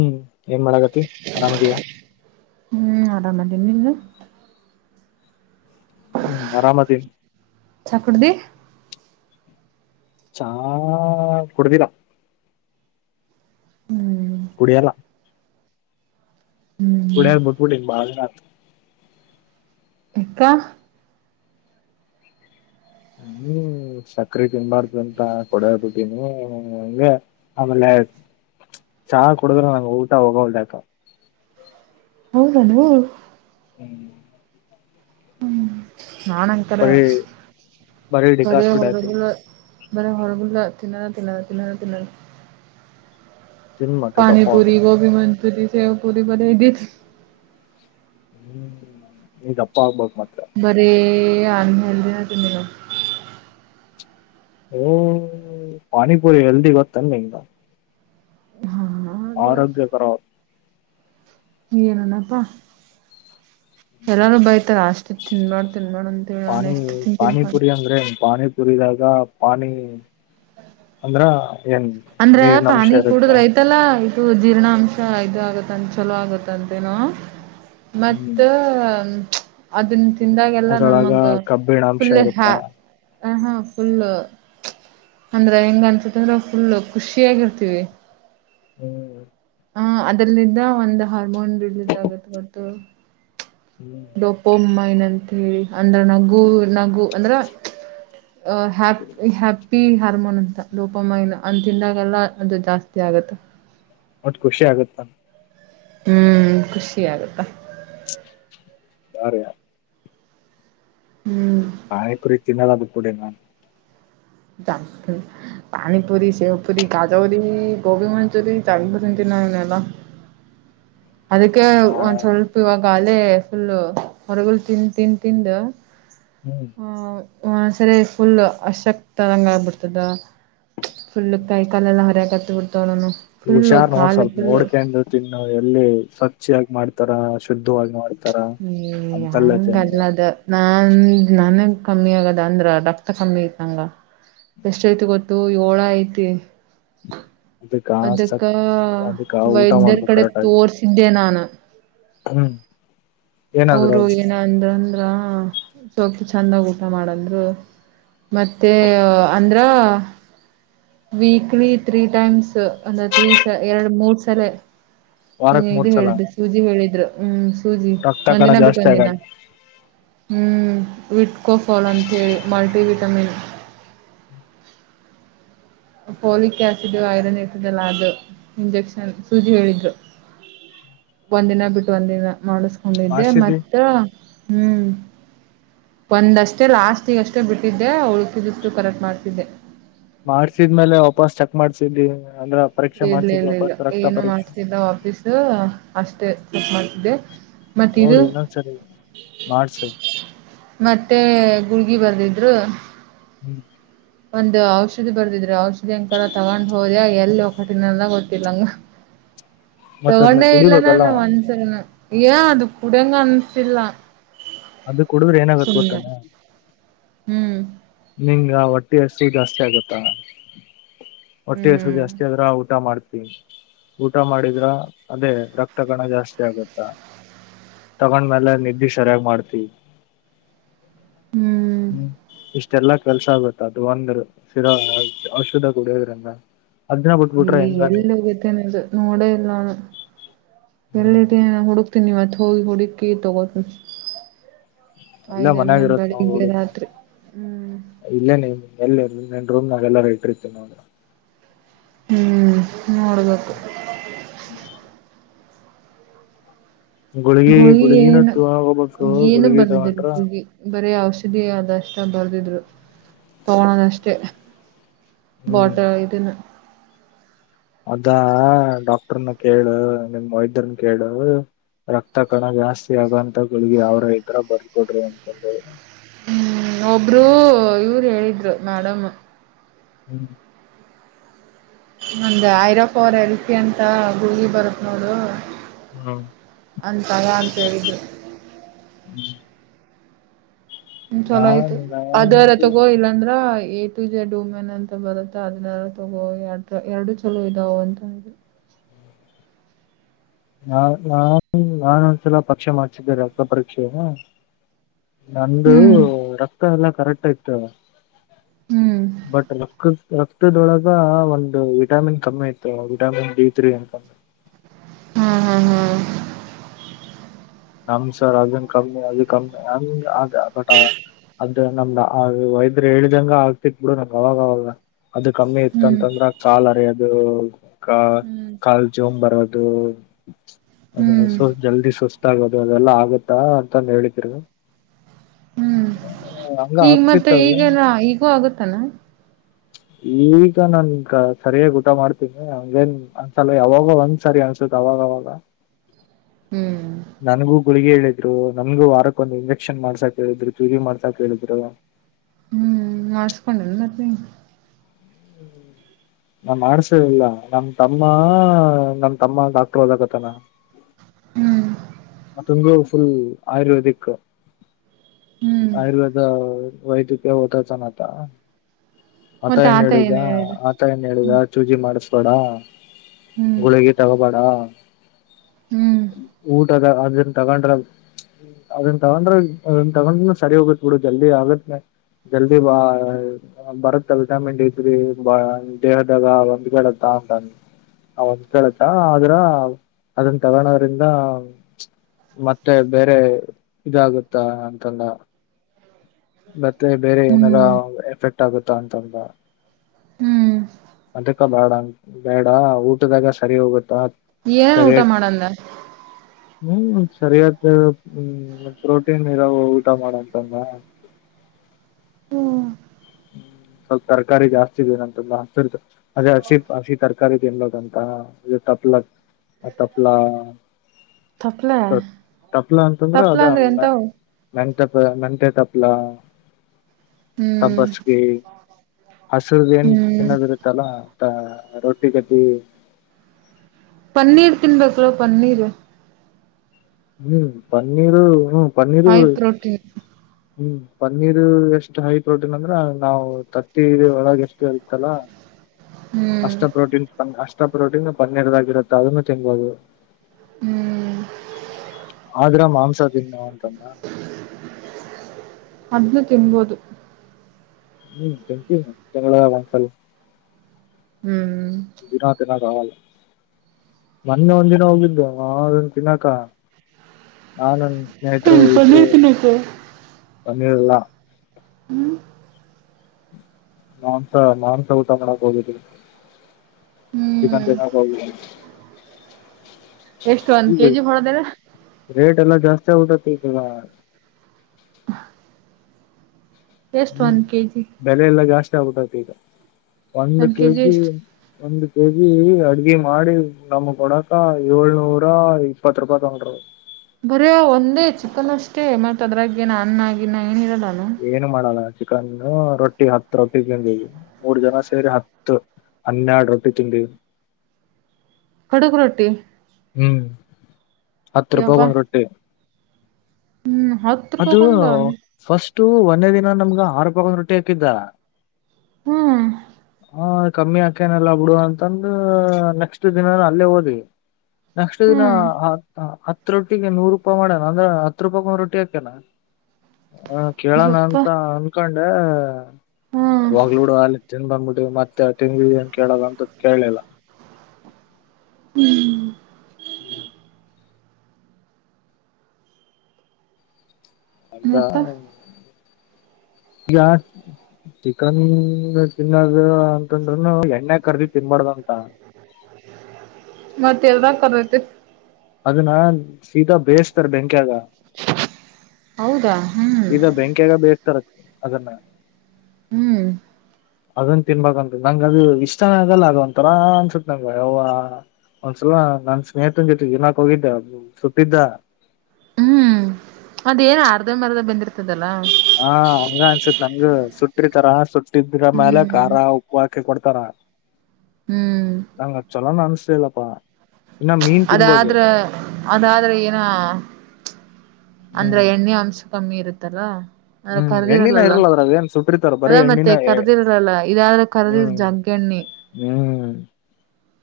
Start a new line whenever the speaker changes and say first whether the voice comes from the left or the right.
left: ಹ್ಮ್ ಏನ್ ಮಾಡಕತಿ ಆರಾಮದಿಯ
right: ನಿನ್ನಂಗ
left: ಹ್ಮ್ ಆರಾಮದ
right: ಚಾ ಕುಡ್ದಿ
left: ಚಾ ಕುಡುತಿರ
right: ಹ್ಮ್
left: ಕುಡಿಯಲ್ಲ
right: ಹ್ಮ್
left: ಕೊಡೆ ಇದ್ದೀನಿ ಬಹಳ ದಿನ ಆಯ್ತು
right: ಹಕ್ಕಾ
left: ಹ್ಮ್ ಸಕ್ರೆ ತಿನ್ಬಾರ್ದು ಅಂತ ಕೊಡಬಟ್ಟೀನಿ ಹಗೆ ಆಮೇಲೆ ಆಯತು ಚಾ ಕುಡುದ್ರ ನಂ ಊಟ ಹೋಗವಲ್ದಕ
right: ಹೌದನು
left: ಹ್ಮ್
right: ನಾನ್ಂಕಾರೆ
left: ಬರೀ ಬರೀ
right: ಬರೇ
left: ಡಿಕಾಸ್
right: ಹೊರಗ
left: ಕುಡ್ಯಾತೀನಿ
right: ಬರ ಹೊರಗಲ್ಲ ತಿನೋದೇ ತಿನೋದೇ ತಿನೂದ್ ತಿನೂದ್
left: ತಿನ್ ಮತ್ತೆ ದಪ್ಪ
right: ಪಾನಿಪುರಿ
left: ಆಗ್ಬೇಕ್
right: ಗೋಬಿ ಮಂಚ್ [inaudible] ಸ ಪ ಮಾನ ಎ ದ [inaudible]
left: ಹ್ಮ್ ಈಗಪ್ಪ ಆಗ್ಬ ಮತ್ತೆ
right: ಬರಿ ಉನ್ಹೆಅಲ್ತ್ ತಿಂದನ ನೋಡ್
left: ಹಓ ಪಾನಿಪುರಿ ಹೆಲ್ದಿ ಗೊತ್ತನ್ ನಿನಗ
right: ಹಾ ಹಾಗೆ
left: ಆರೋಗ್ಯಕರ
right: ಏನಣಪ್ಪಾ ಎಲ್ಲಾರು ಬೈತಾರೆ ಅಷ್ಟು ತಿನ್ ಮಾಡಾ ತಿನ್ ಮಾಡಾ ಅಂತ ಹೇಳ ನಾನು ಎಷ್ಟು ತಿನ್ಂತನ್ಪಾನ [inaudible]
left: ಸುರಿದಾಗ ಪಾನಿ ಅಂದ್ರ ಏನ್
right: ಅಂದ್ರ
left: ನೀರಿನ ಅಂಶ
right: ಪಾನಿ
left: ಇರುತ್ತ
right: ಕೂಡದ್ರ ಏತಳ ಜೀರ್ಣಾಂಶ ಇದು ಆಗತ್ತಂತ ಚಲೋ ಆಗತ್ತಂತೇನೋ ಮತ್ತ
left: ಹ್ಮ್
right: ಅದ ತಿಂದಾಗೆಲ್ಲಾ
left: ಅದ್ರೊಳಗ
right: ನಮಗ
left: ಕಬ್ಬಿಣ ಅಂಶ
right: ಫುಲ್
left: ಇರುತ್ತ
right: ಹಾ ಹ ಹಾ ಫುಲ್ ಅಂದ್ರೆ ಹೆಂಗ ಅನ್ಸತ ಅಂದ್ರೆ ಫುಲ್ ಖುಷಿಯಾಗಿರ್ತೀವಿ
left: ಹ್ಮ್
right: ಹ ಅದರಿಲ್ಲಿಂದ ಒಂದು ಹಾರ್ಮೋನ್ ರಿಲೀಸ್ ಆಗತ್ ಗೊತ್ತು
left: ಹ್ಮ್
right: ಡೊಪೋಮೆನ ಏನಂತ ಹೇಳಿ ಅಂದ್ರ ನಗು ನಗು ಅಂದ್ರೆ ಹ ಹ್ಯಾ ಹ್ಯಾಪಿ ಹಾರ್ಮೋನ್ ಅಂತ ಡೂಪಮೈನ್ ಅಂತಿಂದಾಗೆಲ್ಲ ಅದು ಜಾಸ್ತಿ ಆಗತ್ತ
left: ಒಟ್ ಖುಷಿ ಆಗುತ್ತ
right: ಹ್ಮ್ ಖುಷಿ ಆಗುತ್ತಾ
left: ಸಾರೆಯಾ [inaudible]
right: ಹ್ಮ್
left: ಪಾನಿಪುರಿ ತಿನ್ನದ ಬ ಬಿಟ್ಟಬಿಟ್ಟಿನಿ
right: ಪಾನಿ ಪುರಿ ಶೇವ ಪುರಿ ಗಾಜರಿ ಗೋಬಿ ಮಂಜೂರಿ ನಲ್ಲಾ [unintelligible] ಅದಕ್ಕೆ ಒಂದ ಸ್ವಲ್ಪ ಇವಾಗ ಅಲ್ಲೇ ಫುಲ್ಲು ಹೊರಗಗಳು ತಿನ್ ತಿನ್ ತಿಂದು
left: ಹ್ಮ್
right: ಆ ಒ ಸರಿ ಫುಲ್ ಅಶಕ್ತದಂಗ ಆಗಿಬಿಡ್ತದ ಫುಲ್ ಕೈ ಕಾಲೆಲ್ಲ ಅರಿಕತ್ತು
left: ಹುಷಾರ್ ನೋಡ್ ಸ್ವಲ್ಪ ನೋಡ್ಕಂಡ ತಿನ್ನು ಎಲ್ಲಿ ಸ ಹೆಚ್ಚಿಯಾಗಿ ಮಾಡ್ತಾರಾ ಶುದ್ಧವಾಗಿ ಮಾಡ್
right: ಹ ಹಂಗಲ್ಲದ ನನ್ ನನಗ್ ಕಮ್ಮಿ ಆಗದ ಅಂದ್ರ ರಕ್ತ ಕಮ್ಮಿ ಐತ ನಂಗ ಎಷ್ಟ ಐತಿ ಗೊತ್ತು ಏಳ ಐತಿ ಅದಕ್ಕ
left: ಅದಕ್ಕ ಊಟ
right: ವೈದ್ಯರ
left: ಮಾಡ್ಬೇಕು
right: ಕಡೆ
left: ಕರೆಕ್ಟ್ ಆಗಿ
right: ತೋರ್ಸಿದ್ದೆ ನಾನು
left: ಹ್ಮ್ ಏನಾದ್ರು
right: ಅವರು
left: ಅವ್ರು
right: ಏನ ಅಂದ್ರ ಅಂದ್ರ ಸ್ವಲ್ಪ ಚಂದಾಗ ಊಟ ಮಾಡದ್ರು ಮತ್ತೆ ಅಂದ್ರ ವೀಕ್ಲಿ ತ್ರೀ ಟೈಮ್ಸ್ ಒಂದ ತ್ರೀ ಸ ಎರಡು ಮೂರ್ ಸಲ
left: ವಾರಕ್ ಮೂರ್
right: ಇದು
left: ಸಲ
right: ಹೇಳಿದ್ ಸೂಜಿ ಹೇಳಿದ್ರು ಹ್ಮ್ ಸೂಜಿ
left: ರಕ್ತ ಕಣ
right: ಒಂದಿನ ಬಿಟ್ಟು
left: ಜಾಸ್ತಿ
right: ಒಂದ ದಿನ
left: ಆಗಲ್ಲ
right: ಹ್ಮ್ ವಿಟ್ಕೋಫಾಲ್ ಅಂತೇಳಿ multi vitamin folic acid iron ಇರ್ತದಲ್ಲ ಅದು ಇಂಜೆಕ್ಷನ್ ಸೂಜಿ ಹೇಳಿದ್ರು ಒಂದಿನ ಬಿಟ್ಟು ಒಂದಿನ ಮಾಡಿಸಕೊಂಡಿದ್ದೆ
left: ಮಾಡ್ಸಿದಿ
right: ಮತ್ತ ಹ್ಮ್ ಒಂದಷ್ಟೇ ಲಾಸ್ಟಗ ಅಷ್ಟೇ ಬಿಟ್ಟಿದ್ದೆ ಉಳಕಿದಷ್ಟು ಕರೆಕ್ಟ್ ಮಾಡ್ತಿದ್ದೆ
left: ಮಾಡ್ಸಿದ್ಮೇಲೆ ವಾಪಸ್ ಚೆಕ್ ಮಾಡ್ಸಿದಿ ಅಂದ್ರ ಪರೀಕ್ಷೆ
right: ಇಲ
left: ಮಾಡ್ಸಿದ್ವಿ
right: ಇಲ್ಲ ಇಲ್ಲ
left: ವಾಪಸ್ ರಕ್ತ
right: ಏನು
left: ಪರೀಕ್ಷೆ
right: ಮಾಡ್ತಿಲ್ಲ ಆಫೀಸ್ ಅಷ್ಟೇ ಚಟ್ ಮಾಡ್ತಿದ್ದೆ ಮತ್ ಇದು
left: ನೋಡಿ ಇನ್ನೊಂದ್ ಸರಿ ಮಾಡಸ
right: ಮತ್ತೆ ಗುಳಿಗಿ ಬರ್ದಿದ್ರು
left: ಹ್ಮ್
right: ಒಂದು ಔಷಧಿ ಬರ್ದಿದ್ರೆ ಔಷಧಿ ಅಂಕಕಾರ ತಗೊಂಡ್ ಹೋದೆ ಎಲ್ಲಿ ಒಟ್ಟಿನಲ್ಲ ಗೊತ್ತಿಲ್ಲಂಗ
left: ಮತ್ತ ಅದ್ನ
right: ತಗೊಂಡೆ ಇಲ್ಲಾನ
left: ಕುಡಿಬೇಕಲ್ಲ
right: ನಾ ಅನ್ಸನ ಏನ್ ಅದು ಕುಡಂಗ ಅನ್ಸಿಲ್ಲಾ
left: ಅದು ಕುಡಿದ್ರೆ ಏನಾಗತ್ ಗೊತ್ತಾನ
right: ಹ್ಮ್
left: ನಿಂಗ ಹೊಟ್ಟಿ ಹಸು ಜಾಸ್ತಿ ಆಗತ್ತಾ ಹೊಟ್ಟಿ ಹಸು
right: ಹ್ಮ್
left: ಜಾಸ್ತಿ ಆದ್ರ ಊಟ ಮಾಡ್ತ ಊಟ ಮಾಡಿದ್ರ ಅದೇ ರಕ್ತ ಕಣ ಜಾಸ್ತಿ ಆಗುತ್ತಾ ತಗೊಂಡ್ಮ್ಯಲೆ ನಿದ್ದ್ರ ಸರಿಯಾಗಿ ಮಾಡ್ತೀವಿ ಹ್ಮ್ ಷ್ಟಲ್ಲಾ ಕೆಲ್ಸ ಆಗುತ್ತೆ ಅದು ಒಂದ ಶರ ಔಷಧ ಕುಡಿಯೋದ್ರಿಂದ ಅದ್ನ ಬಿಟ್ಬಿಟ್ರೆ
right: ಹಏ
left: ಹೆಂಗ ನೀ
right: ಎಲ್ಲೋಗ್ಯತನೆದು ನೋಡ ಎಲ್ಲಾನ
left: ಹ್ಮ್
right: ಎಲ್ಲ ಹುಡುಕ್ತೀನಿ ಮತ್ತೆ ಹೋಗಿ ಹುಡುಕಿ ತಗೋ
left: ಎಲ್ಲ ಮನ್ಯಾಗ ಇರತ್ ನಾವು ನೋಡಕ್ಕು
right: ರಾತ್ರಿ ಹ್ಮ್
left: ಇಲ್ಲೇನೆ ಎಲ್ಲಿ ಇರಿಲ್ಲ ರೂ ನಲ್ಲ ರ ಇಟ್್ರತೀನೋ್ರ
right: ಹ್ಮ್ ನೋಡ್ಬೇಕು ಗುಳಗಿ
left: ಗುಳಗಿನ
right: ಏನು
left: ತಗೋಬೇಕು
right: ಏನು
left: ಗುಳಗಿ
right: ಬಂದದ
left: ತಗೊಂಡ್ರ
right: ಹುಳ್ಗಿ ಬರ ಯಾವ ಔಷದಿ ಅದಷ್ಟ ಬರ್ದಿದ್ರು ತಗಳದಷ್ಟೇ
left: ಹ್ಮ್
right: ಬೋಟ ಇನ್ನು
left: ಅದಾ ಡಾಕ್ಟರ್ನು ಕೇಳು ನಿಮ್ ವೈದ್ಯರನು ಕೇಳು ರಕ್ತ ಕಣ ಜಾಸ್ತಿ ಆಗೋಂತ ಗಿಗೆ ಯಾವರ ಇದ್ರ ಬರ್ಕೊಡ್ರಿ ಅಂತಂದ
right: ಹ್ಮ್ ಒಬ್ರು ಇವ್ರು ಹೇಳಿದ್ರು ಮೇಡಮ್
left: ಹ್ಮ
right: ನಂದ ಐರಪ್ಪ ಅವರ ರೀತಿ ಅಂತ ಗೂಗಿ ಬರುತ್ ನೋದು
left: ಹ್ಮ್
right: ಅಂತ ನಂತಂತರುದು
left: ಹ್ಮ
right: ಚಲೋ ಆಯ್ತು ಅದಾರ
left: ನಂದು
right: ತಗೋ ಇಲ್ಲ ಅಂದ್ರ ಆಯ್ತು ಎ ಟು ಜೆಡ್ ವುಮೆನ್ ಅಂತ ಬರುತ್ತೆ ಅದ್ರ ತಗೋ ಎರಡ ಎರಡು ಚಲೋ ಇದಾವ ಅಂತ ಇದು
left: ನಾ ನಾನ್ ನಾನಂದ್ಸಲ ಪಕ್ಷೆ ಮಾಡ್ಸಿದ್ದೇನೆ ಅಕ್ಕ ಪರೀಕ್ಷೆಯನ ನಂದು
right: ಹ್ಮ್
left: ರಕ್ತ ಎಲ್ಲಾ ಕರೆಕ್ಟ್ ಆಯತ
right: ಹ್ಮ್
left: ಬಟ್ ರಕ್ಕ ರ ಹಟ್ಟದೊಳಗ ಒಂದು ವಿಟಮಿನ್ ಕಮ್ಮಿ ಇತ್ತು ವಿಟಾಮಿನ್ ಡಿ ತ್ರೀ ಅಂತ
right: ಹಾ ಹಾ ಹಾ
left: ನಮ ಸರ್ ಅದನ್ ಕಮ್ಮಿ ಅದು ಕಮ್ಮಿ ಅ ಅದ ನಮ್ದ ಆ ವೈದ್ಯರು ಹೇಳಿದಂಗ ಆಗ್ತಿದ ಬಿಡು ನಂಗ್ ಅವಾಗ ಅವವಾಗ ಅದ ಕಮ್ಮಿ ಇತ್ತ
right: ಹ್ಮ್
left: ಅಂತಂದ್ರೆ ಸಾಲರಿ ಅದು ಕ
right: ಹ್ಮ್
left: ಕಾಲ್ ಜೋಂಬ್ ಬರೋದು ಹ
right: ಹ್ಮ್
left: ಸು ಜಲ್ದಿ ಸುಸ್ತ ಆಗೋದು ಅದೆಲ್ಲಾ ಆಗತ್ತಾ ಅಂತಾನ ಹೇಳಿದರಗ
right: ಹ್ಮ್
left: ಹ್ಮ
right: ಈಗ ಮತ್ತೆ ಈಗನ ಈಗೂ ಆಗತ್ತಾನ
left: ಈಗ ನನ್ ಸರಿಯ ಊಟ ಮಾಡ್ತೀನಿನ್ ಅನ್ಸಲ ಯಾವಾಗ ಒಂದ್ ಸರಿ ಅನ್ಸುತ್ತ ಅವಾಗ ಹಾ
right: ಹ್ಮ್
left: ನನ್ಗೂ ಗುಳಿಗೆ ಹೇಳಿದ್ರು ನನ್ಗೂ ವಾರಕ್ಕೊ ಒಂದು ಇಂಜೆಕ್ಷನ್ ಮಾಡ್ಸಾಕ್ ಹೇಳಿದ್ರು ತ್ಯೂರಿ ಮಾಡ್ಸಾಕ್ ಹೇಳಿದ್ರು
right: ಹ್ಮ್ ಮಾಡಳ್ಸ್ಕೊಂಡಿಲ್ಲ ಮತ್ತ
left: ಹ್ಮ್ ನಾ ಮಾಡಸದಿಲ್ಲ ನಮ ತಮ್ಮ ನಮ್ ತಮ್ಮ ದಾಕ್ಲೋದಾಗತನ
right: ಹ್ಮ್
left: ಅದುಂಗೂ ಫುಲ್ ಆಯುರ್ವೇದಿಕ್
right: ಹ್ಮ್
left: ಆಯುರ್ವೇದ ವೈದ್ಯಕೀಯ ಹೊತ ಚಾನತ ಆತ ಏನ್ ಹೇಳುದ ಆತ ಏನ್ ಹೇಳಿದ ಚೂಜಿ ಮಾಡಿಸಬೇಡ
right: ಹ್ಮ್
left: ಗುಳಿಗೆ ತಗೋಬೇಡ
right: ಹ್ಮ್
left: ಊಟದ ಇದನ್ ತಗೊಂಡ್ರ ಅದನ್ ತಗೊಂಡ್ರ ಅದನ್ ತಗೊಂಡ್ರ ಸರಿ ಹೋಗತ್ ಬಿಡು ಜಲ್ದಿ ಆಗತ್ ಜಲ್ದಿ ಬ ಬರುತ್. ಾಮಿಂಟ್ ಐತ್ರಿ ದೇಹದಾಗ ಒಂದ್ ಕಡತ್ತ ಉಂಟ ಒಂದ ಕತ ಆದ್ರ ಅದನ್ ತಗೊಂಡವ್ರಂದ ಮತ್ತೆ ಬೇರೆ ಇದಾಗುತ್ತ ಅಂತಲ್ಲ ಮತ್ತೆ ಬೇರೆ
right: ಹ್ಮ್
left: ಏನಾರ ಎಫೆಕ್ಟ್ ಆಗುತ್ತಾ ಅಂತ್ರ
right: ಹ್ಮ್
left: ಅದಕ್ಕ ಬೇಡ ಬೇಡ ಊಟದಾಗ ಸರಿ ಹೋಗುತ್ತಾ
right: ಏನನ್ ಊಟ
left: ಸರಿಯಾಗಿ
right: ಮಾಡಂದ
left: ಹ್ಮ್ ಸರಿಯತ್ಮ ಪ್ರೋಟೀನ್ ಇರ ಊಟ ಮಾಡಂತಂದ
right: ಹ್ಮ [inaudible] [inaudible]
left: ಸ್ವಲ್ಪ ತರಕಾರಿ ಜಾಸ್ತಿ ಇದೇನಂತ ಹ ಅದ ಹಸಿ ಹಸಿ ತರಕಾರಿ ತಿನ್ಬೋದಂತ.. ಲ ಆತ್ತಪಲ
right: ತಪ್ಲ
left: ತಪ್ಲ ಅಂತಂದ್ರೆ
right: ತಪ್ಲ
left: ಅದ
right: ಅಂದ್ರೆ ಎಂತವು
left: ನೆನ್ ತಪ್ ನೆಂಟೆ ತಪ್ಲ
right: ಹ್ಮ್
left: ಸಬ್ಬಸ್ಕಿ ಹಸಿರುದ ಏನ್
right: ಹ್ಮ್
left: ಏನದ್ ಇರುತ್ತಲ್ಲ ರೊಟ್ಟಿ ಕದ್ದಿ
right: ಪನ್ನೀರ್ ತಿನ್ಬೇಕಳು ಪನ್ನೀರ್
left: ಹ್ಮ್ ಪನ್ನೀರು ಹ್ಮ್ ಪನ್ನೀರು
right: ಹೈ ಪ್ರೋಟೀನ್
left: ಹ್ಮ್ ಪನ್ನೀರ್ ಎಷ್ಟು ಹೈ ಪ್ರೋಟೀನ್ ಅಂದ್ರ ನಾವವು ತತ್ತಿ ಒಳಗೆ ಎಷ್ಟು ಎಲ್ತಲ್ಲ
right: ಹ್ಮ್
left: ಅಷ್ಟ ಪ್ರೋಟೀನ್ ಅಷ್ಟ ಪ್ರೋಟೀನ್ ಪನ್ನೆರದಾಗಿರುತ್ತೆ ಅದನ್ನು ತಿನ್ಬೋದು
right: ಹ್ಮ್
left: ಆದ್ರ ಮಾಂಸ ತಿನ್ನು ನವ ಅಂತಮ್ಮ
right: ಅದನ್ನು ತಿನ್ಬೋದು
left: ಹ್ಮ್ ಚ ಚ ಮಾಸಲು
right: ಹ್ಮ್
left: ದಿನಾ ದಿನಾಗವಲ್ಲ ಮೊನ್ನೆ ಒಂದ್ ದಿನ ಹೋಗಿದ್ದು ಆ ತಿನಾಕ ನಾನನ್ ಸ್ನೇಹಿತರು
right: ಹ್ಮ್
left: ಇಬ್ರು
right: ಪನ್ನೀರ್ ತಿನ್ನೋಕೆ
left: ಬಂದಿಲ್ಲಾ
right: ಹ್ಮ್
left: ಮಾನ್ಸ ಮಾನ್ಸ ಊಟ ಮಾಡಕ್ ಹೋಗಿದಿ ಚಿಕನ್
right: ಹ್ಮ್
left: ತಿನ್ನೋಕೆ ಹೋಗಿದ್ದೆ
right: ಎಷ್ಟು ಒಂದ್ ಕೆಜಿ ಹೊಳದರ
left: ರೇಟ್ ಎಲ್ಲ ಜಾಸ್ತಿ ಆಗಟತಿ ಈಗ
right: ಎಷ್ಟು
left: ಹ್ಮ್
right: ಒಂದ್ ಕೆಜಿ
left: ಬೆಲೆ ಎಲ್ಲಾ ಜಾಸ್ತಿ ಆಗ್ಬಟ ಒಂದು
right: ಒಂದ್
left: ಕೆಜಿ
right: ಎಷ್ಟು
left: ಒಂದು ಕೆಜಿ ಅಡ್ಗೆ ಮಾಡಿ ನಮ್ಗ್ ಕೊಡಕ ಏಳ್ನೂರ ಇಪ್ಪತ್ ರೂಪಾಯಿ ತಗೊಂಡ್ರ
right: ಬರ್ಯ ಒಂದೇ ಚಿಕನ್ ಅಷ್ಟೇ ಮತ್ ಅದ್ರಾಗಗೆ ನ ಅನ್ನಾಗಿಿನ ಏನಿರಲ್ಲ
left: ಏನು ಮಾಡಲ್ಲ ಚಿಕನ್ ರೊಟ್ಟಿ ಹತ್ರ ರೊಟ್ಟಿ ಹಂಗ ಮೂರ್ ಜನ ಸೇರಿ ಹತ್ತು ಹನ್ನೆರಡು ರೊಟ್ಟಿ ತಿಂಡ
right: ಕಡಕ್ ರೊಟ್ಟಿ
left: ಹ್ಮ್ ಹತ್ರ
right: ಯಪ್ಪಾ
left: ರೂಪೋಗಂದ ರೊಟ್ಟಿ
right: ಹ್ಮ್ ಹತ್ತು
left: ಅದು
right: ರೂಪಾಯಿಗೊಂದ
left: ಫಸ್ಟ್ ಇಷ್ಟು ಒಂದೇ ದಿನ ನಮ್ಗ ಆರ ಪಕ ರೊಟ್ಟಿ ಹಾಕಿದ್ದ
right: ಹ್ಮ್
left: ಆ ಕಮ್ಮಿ ಅಾಕೇನೆಲ್ಲಾ ಬಿಡು ಅಂತಂದ ನೆಕ್ಸ್ಟ್ ದಿನ ಅಲ್ಲೇ ಓದ್ವಿ ನೆಕ್ಸ್ಟ್ ದಿನ
right: ಹ್ಮ್
left: ಹತ್ ರೊಟ್ಟಿಗೆ ನೂರು ರೂಪಾಯಿ ಮಾಡಣ ಅಂದ್ರೆ ಹತ್ತು ರೂಪಾಯ ಒಂದ್ ರೊಟ್ಟಿ ಆಾ ಹ ಕೇಳೋಣ
right: ಯಪ್ಪ
left: ಅಂತ ಅನ್ಕೊಂಡೆ
right: ಹ್ಮ್
left: ಒಗ್ಲೂಡು ಅ ತಿನ್ ಬಂದ್ ಮತ್ತೆ ತಿಂದ ಏನ್ ಕೇಳದ ಅಂತ ಕೇಳಿಲ್ಲ.
right: ಹ್ಮ್
left: ಹ್ಮ್ ಅದ
right: ಮತ್ತ
left: ಯ ಚಿಕನ್ ತಿನ್ನದ ಅಂತಂದ್ರನು ಎಣ್ಣೆ ಕರ್ದಿ ತಿನ್ಬಾರ್ದಂತ!
right: ಮತ್ತೆ ಎಲ್ರ ಕರೈತೆ
left: ಅದನ್ನ ಸೀತಾ ಬೇಯಸ್ತಾರೆ ಬೆಂಕ್ಯಾಗ
right: ಹೌದಾ ಹ್ಮ್
left: ಸಿದ ಬೆಂಕಿಯಾಗ ಬೇಯಿಸತಾರ ಅದನ್ನ
right: ಹ್ಮ್
left: ಅದನ್ ತಿನ್ಬಕ್ಂತ ನಂಗ ಅದು ಇಷ್ಟ ಆಗಲ್ಲ ಆಗ ಒಂಥರಾ ಅನ್ಸತ್ ನಂಗ ಯವ್ ಒಂದ್ಸಲ ನನ್ ಸ್ನೇಹಿತಂದತ್ ಏನಕ್ ಹೋಗಿದ್ದೆ ಸುಟ್ಟಿದ್ದ
right: ಹ್ಮ್ ಅದೇಏನ ಅರ್ಧ ಮರ್ದ ಬಂದಿರ್ತದಲ್ಲ
left: ಹ ಹಂಗ ಅನ್ಸತ್ ನಂಗ ಸುಟ್ಟಿರ್ತಾರ ಸುಟ್ಟಿದ್ರ ಮ್ಯಾಲ ಖಾರ ಉಪ್ಪ ಹಾಕಿ ಕೊಡ್ತಾರ
right: ಹ
left: ನಾಂಗ ಅಚ್ಚಲ್ಲ ಅನ್ಸಿದಲ್ಲಪ್ಪ
right: ಅದಾದ್ರ ಅದಾದ್ರೆ ಏನ
left: ಹ್ಮ್
right: ಅಂದ್ರೆ ಎಣ್ಣೆ ಅಂಶ ಕಮ್ಮಿ ಇರುತ್ತಲ್ಲ ಅಂದ್ರೆ
left: ಹ್ಮ್ ಎಣ್ಣಿನ
right: ಕರ್ದಿರಲ್ಲಲ್ಲ
left: ಇರಲ್ಲ ಅದ್ರಾಗ ಏನ್ ಸುಟ್ಟಿರ್ತಾರ ಬರೀ
right: ಅದಾ ಮತ್ತೆ
left: ಎಣ್ಣಿನ ಎ-
right: ಕರ್ದಿರಲ್ಲಲ್ಲ ಇದಾದ್ರೂ ಕರ್ದಿರ್
left: ಹ್ಮ್
right: ಜಗ್ಗೆಣ್ಣಿ
left: ಹ್ಮ್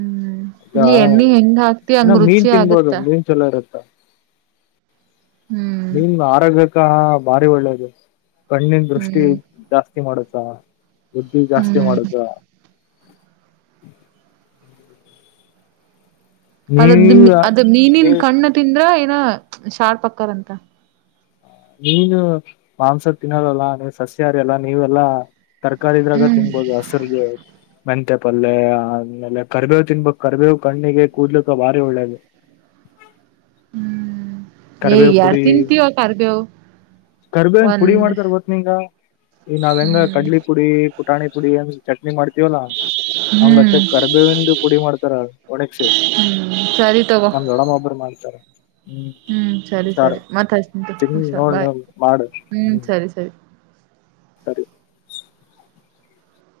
right: ಹ್ಮ್
left: ಈಗ
right: ನೀ ಎಣ್ಣಿ ಹೆಂಗ್ ಹಾಕ್ತಿ
left: ಇನ್ನ
right: ಹಂಗ
left: ಮೀನ್
right: ರುಚಿ
left: ತಿನ್ಬೋದು
right: ಆಗತ್ತ
left: ಮೀನ್ ಚಲೋ
right: ಹ್ಮ್
left: ನೀನ್ ಆರೋಗ್ಯಕ ಭಾರಿ ಒಳ್ಳೇದು ಕಣ್ಣಿನ ದೃಷ್ಟಿ
right: ಹ್ಮ್
left: ಜಾಸ್ತಿ ಮಾಡೋದು. ಬುದ್ಧಿ ಜಾಸ್ತಿ
right: ಹ್ಮ್
left: ಮಾಡುದ
right: ಅದದ್ದ
left: ನೀವ
right: ಅದ ಮೀನಿನ
left: ನೀವ್
right: ಕಣ್ಣು ತಿಂದ್ರ ಏನ ಶಾರ್ಪ ಅಕ್ಕರ್ಂತ
left: ನೀನು ಮಾಂಸ ತಿನ್ನದಲ್ಲ ನೀವ ಸಸ್ಯಾರಿ ಎಲ್ಲ ನೀವೆಲ್ಲಾ ತರಕಾರಿ ಇದ್ರಾಗ
right: ಹ್ಮ್
left: ತಿನ್ಬಹದು ಹಸ್ರಗೆ ಮೆಂತೆ ಪಲ್ಲೇ ಆಮೇಲೆ ಕರ್ಬೇವು ತಿನ್ಬೇಕಕ್ ಕರ್ಬೇವು ಕಣ್ಣಿಗೆ ಕೂದಲಿಕ್ಕ ಭಾರಿ ಒಳ್ಳೇದು
right: ಹ್ಮ್ ನೀ ಯಾರ ತಿನ್ಂತವ ಕಾರಬವು
left: ಕರ್ಬೇವನ್ ಪುಡಿ ಮಾಡ್ತಾರ ಗತ್ ನೀಂಗ ಈ ನಾವ್ ಹೆಂಗ
right: ಹ್ಮ್ ಹ್ಮ್
left: ಕಡಲಿ ಪುಡಿ ಪುಟಾಣಿ ಪುಡಿ ಹೆಂಗ ಚಟ್ನಿ ಮಾಡ್ತೀವಲ್ಲಾ ಆಂಗ್ತೇ
right: ಹ್ಮ್
left: ಕರ್ಬೇ ವಿಂದು ಪುಡಿ ಮಾಡ್ತಾರ ಒಣಕ್ಸೀ
right: ಸರಿ ತಗೋ
left: ನಮ್ದೊಡಮ್ಮ ಒಬ್ಬರು ಮಾಡ್ತಾರ.
right: ಹ್ಮ್ ಸರಿ
left: ಹುಷಾರ್
right: ಸರಿ ಮತ್ ಹಚ್ತಿನ್ ತೊ
left: ತಿಂದ್
right: ಹುಷಾರ್
left: ನೋಡ್
right: ಬಾಯ್
left: ನೀವ್ ಮಾಡು
right: ಹ್ಮ್ ಸರಿ ಸರಿ.
left: ಸರಿ